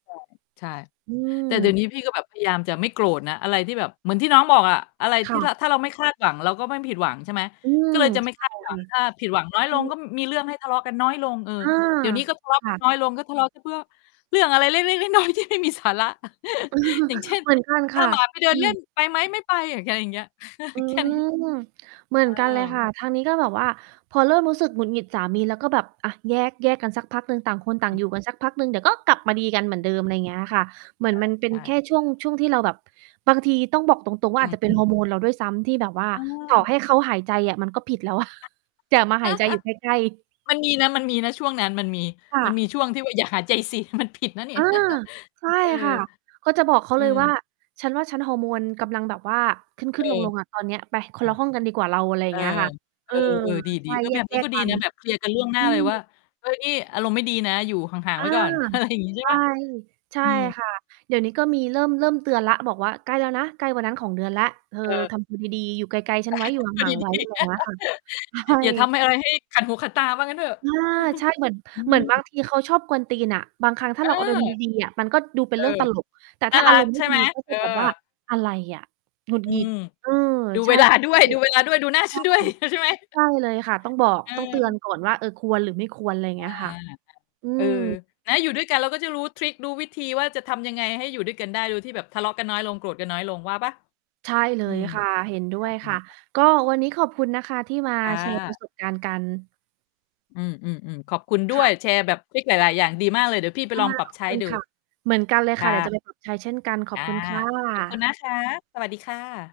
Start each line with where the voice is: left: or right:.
left: ใช่ ใช่
right: อื
left: แต่เดี๋ยวน
right: ม
left: ี้พี่ก็แบบพยายามจะไม่โกรธนะ อะไรที่แบบ เหมือนที่น้องบอกอะ อะไร
right: ค
left: ท
right: ่
left: ี่
right: ะ
left: ระ ถ้าเราไม่คาดหวัง เราก็ไม่ผิดหวัง ใช่ไหม
right: อื
left: ก
right: ม
left: ็เลยจะไ
right: ใ
left: ม
right: ช
left: ่ ค
right: ่
left: าดห
right: ค
left: วั
right: ่ะ
left: ง ถ้าผิดหวังน้อย
right: อ
left: ล
right: ื
left: ง ก
right: อ
left: ็ ม มีเรื่องให้ทะเลาะกันน้อยลง เออ
right: เออ
left: เดี๋ยวนี้ก็ทะเล
right: ค
left: าะก
right: ่
left: ัน
right: ะ
left: น้อยลง ก็ทะเลาะกันพวก เรื่องอะไรเล็ก ๆ น้อย ๆ ที่ไม่มีสาระ อย่างเช่น
right: เหมือนกัน
left: "พ
right: ค
left: า
right: ่ะ
left: หมาไปเดิ
right: อ
left: น
right: ื
left: เล่
right: ม
left: น ไปไหม?" "ไม่ไป" อย่างเงี้ย ๆ
right: อื
left: แค่นี้
right: ม เหมื
left: เ
right: อ
left: ออ
right: นกันเลยค่ะ ทางนี้ก็แบบว่าพอเริ่มรู้สึกหงุดหงิดสามีแล้ว ก็แบบ อะ แยก แยกกันสักพักหนึ่ง ต่างคนต่
left: อ
right: า
left: ื
right: งอยู่
left: ม
right: กันสักพักหนึ่ง เดี๋ยวก็กลับมาดีกันเหมื
left: อ
right: อน
left: ื
right: เด
left: อ
right: ิม อะไรอย่างเงี้ยค่ะ เหมือนมั
left: อ
right: น
left: ือ
right: เป็
left: อา ใช่ ใช
right: นแค่
left: ่
right: ช่วง ช่วงที่เราแบบ บางทีต้องบอกตรง ๆ ว
left: อ
right: ่
left: ื
right: า อาจจะเป็น ฮ
left: ม
right: อ
left: ๆ
right: ร์โมน เราด้วยซ้ำ ที่แบบว่า
left: เ
right: ต่อ
left: ออ
right: ให้เขาหายใจอะ มันก็ผิดแล้วอะ อย่ามาหายใจอยู่ใกล้ ๆ
left: มันมีนะ มันมีนะ ช่วงนั้นมันมี
right: ค่
left: มันม
right: ะ
left: ีช่วงที่ว่า อย่าหายใจสิ มันผิดนะนี่
right: อา ใช่
left: เอ
right: ค
left: อ
right: ่ะ ก็จะบอกเขา
left: อ
right: เ
left: ื
right: ลย
left: ม
right: ว่า "ฉันว่า ฉันฮอร์โมนกำลังแบบว่า ข
left: เอ
right: ึ้
left: อ
right: น ๆ ลง ๆ อะ ตอนเนี้ย ไป คนละห้องกันดีกว่าเรา" อะไรอย
left: เ
right: ่
left: อ
right: าง
left: อ
right: เงี้ยค่ะ เ
left: เอ
right: ออ
left: อ เออ ๆ ด
right: ใช
left: ี
right: ่
left: ๆ เออ
right: แ
left: แบบน
right: ย
left: ี้ก
right: ก
left: ็
right: ๆ
left: ด
right: ก
left: ี
right: ัน
left: นะแบบเคลียร์กันล่วงหน
right: อ
left: ้
right: ื
left: าเล
right: อ
left: ยว่า "เฮ้ย อารมณ์ไม่ดีนะ อยู่ห่าง
right: อ
left: ๆ ไ
right: า
left: ว้ก่อน" อะไร อย่างงี้ใช
right: ใ
left: ่
right: ช
left: เ
right: ่
left: ปล่า?
right: ใช่
left: อืม
right: ค่ะ เดี๋ยวนี้ ก็มีเริ่ม เริ่มเตือนแล้ว บอกว่า "ใกล้แล้วนะ ใกล้วันนั้นของเดือนแล้ว เธอ
left: เออ
right: ทำตัวดี ๆ อยู่ไกล ๆ ฉั
left: อ
right: น
left: ะ
right: ไว
left: ฮ
right: ้
left: ะ
right: อยู่
left: ดู
right: ห่า
left: ด
right: ง ๆ ไว้"
left: ี
right: อะไรอย่างเงี้
left: ๆ
right: ย ค่ะ ใช
left: อย่าทำ
right: ่
left: ให้อะไรให้ขัดหูขัดตา ว่างั้นเถอะ
right: อา ใช่ เหมือน
left: อื
right: เหมือนบาง
left: ม
right: ทีเขาชอบกวนตีนอะ บางครั้งถ้
left: เ
right: า
left: อ
right: เ
left: อ
right: ราอารมณ์ดี ๆ อะ มันก็ดูเป็
left: เอ
right: นเร
left: อ
right: ื่องตลก แต่
left: น่
right: ถ
left: า
right: ้า
left: ร
right: อ
left: ั
right: าร
left: ก
right: มณ์ไ
left: ใ
right: ม
left: ช
right: ่
left: ่ไ
right: ดี
left: หม
right: ก็
left: เ
right: จ
left: ออ
right: ะแบบว่า "อะไรอะ หงุด
left: อื
right: หงิด"
left: ม
right: เออ
left: ดู
right: ใช
left: เ
right: ่
left: วลา
right: ก็ต้
left: ด
right: อ
left: ้
right: ง
left: ว
right: เ
left: ย
right: ตื
left: ดู
right: อน
left: เวลาด้วย ดูหน้า
right: ใช
left: ฉั
right: ่
left: นด้วย งั้น ใช่ไหม?
right: ใช่เลยค่ะ ต้องบอก
left: เ
right: ต้องเตือ
left: ออ
right: นก่อนว่า "เออ ควรหรือไม่ควร" อะไรอย่า
left: อ
right: ง
left: า
right: เงี้ยค่ะ อื
left: เออ
right: ม
left: แต่ถ้าอยู่ด้วยกัน เราก็จะรู้ทริก รู้วิธีว่าจะทำยังไงให้อยู่ด้วยกันได้ โดยที่แบบทะเลาะกันน้อยลง โกรธกันน้อยลงว่าเปล่า?
right: ใช่เล
left: อื
right: ย
left: ม
right: ค่ะ เห็นด้ว
left: อา
right: ย
left: อื
right: ค่ะ
left: ม อา
right: ก็วันนี้ขอบคุณนะคะ ที่มา
left: อ
right: แชร์ ป
left: า
right: ระสบ การณ์กัน
left: อืม ๆ ๆ ขอบคุณด้
right: ค่
left: วย
right: ะ
left: แชร์แบบทริกหลาย ๆ อย่าง ดีมากเลย เดี๋ยวพี่ไป
right: ค่
left: ล
right: ะ
left: องปรับ
right: ขอ
left: ใ
right: บ
left: ช้
right: คุณ
left: ดู
right: ค่ะ เหมือนกันเลย
left: ค
right: ค่ะ
left: ่
right: เดี๋ยวจะ
left: ะ
right: ไปปรับ ใช้เช่นกัน ข
left: อ
right: อบ
left: า
right: คุณค่
left: ขอบคุณ
right: ะ
left: นะคะ สวัสดีค่ะ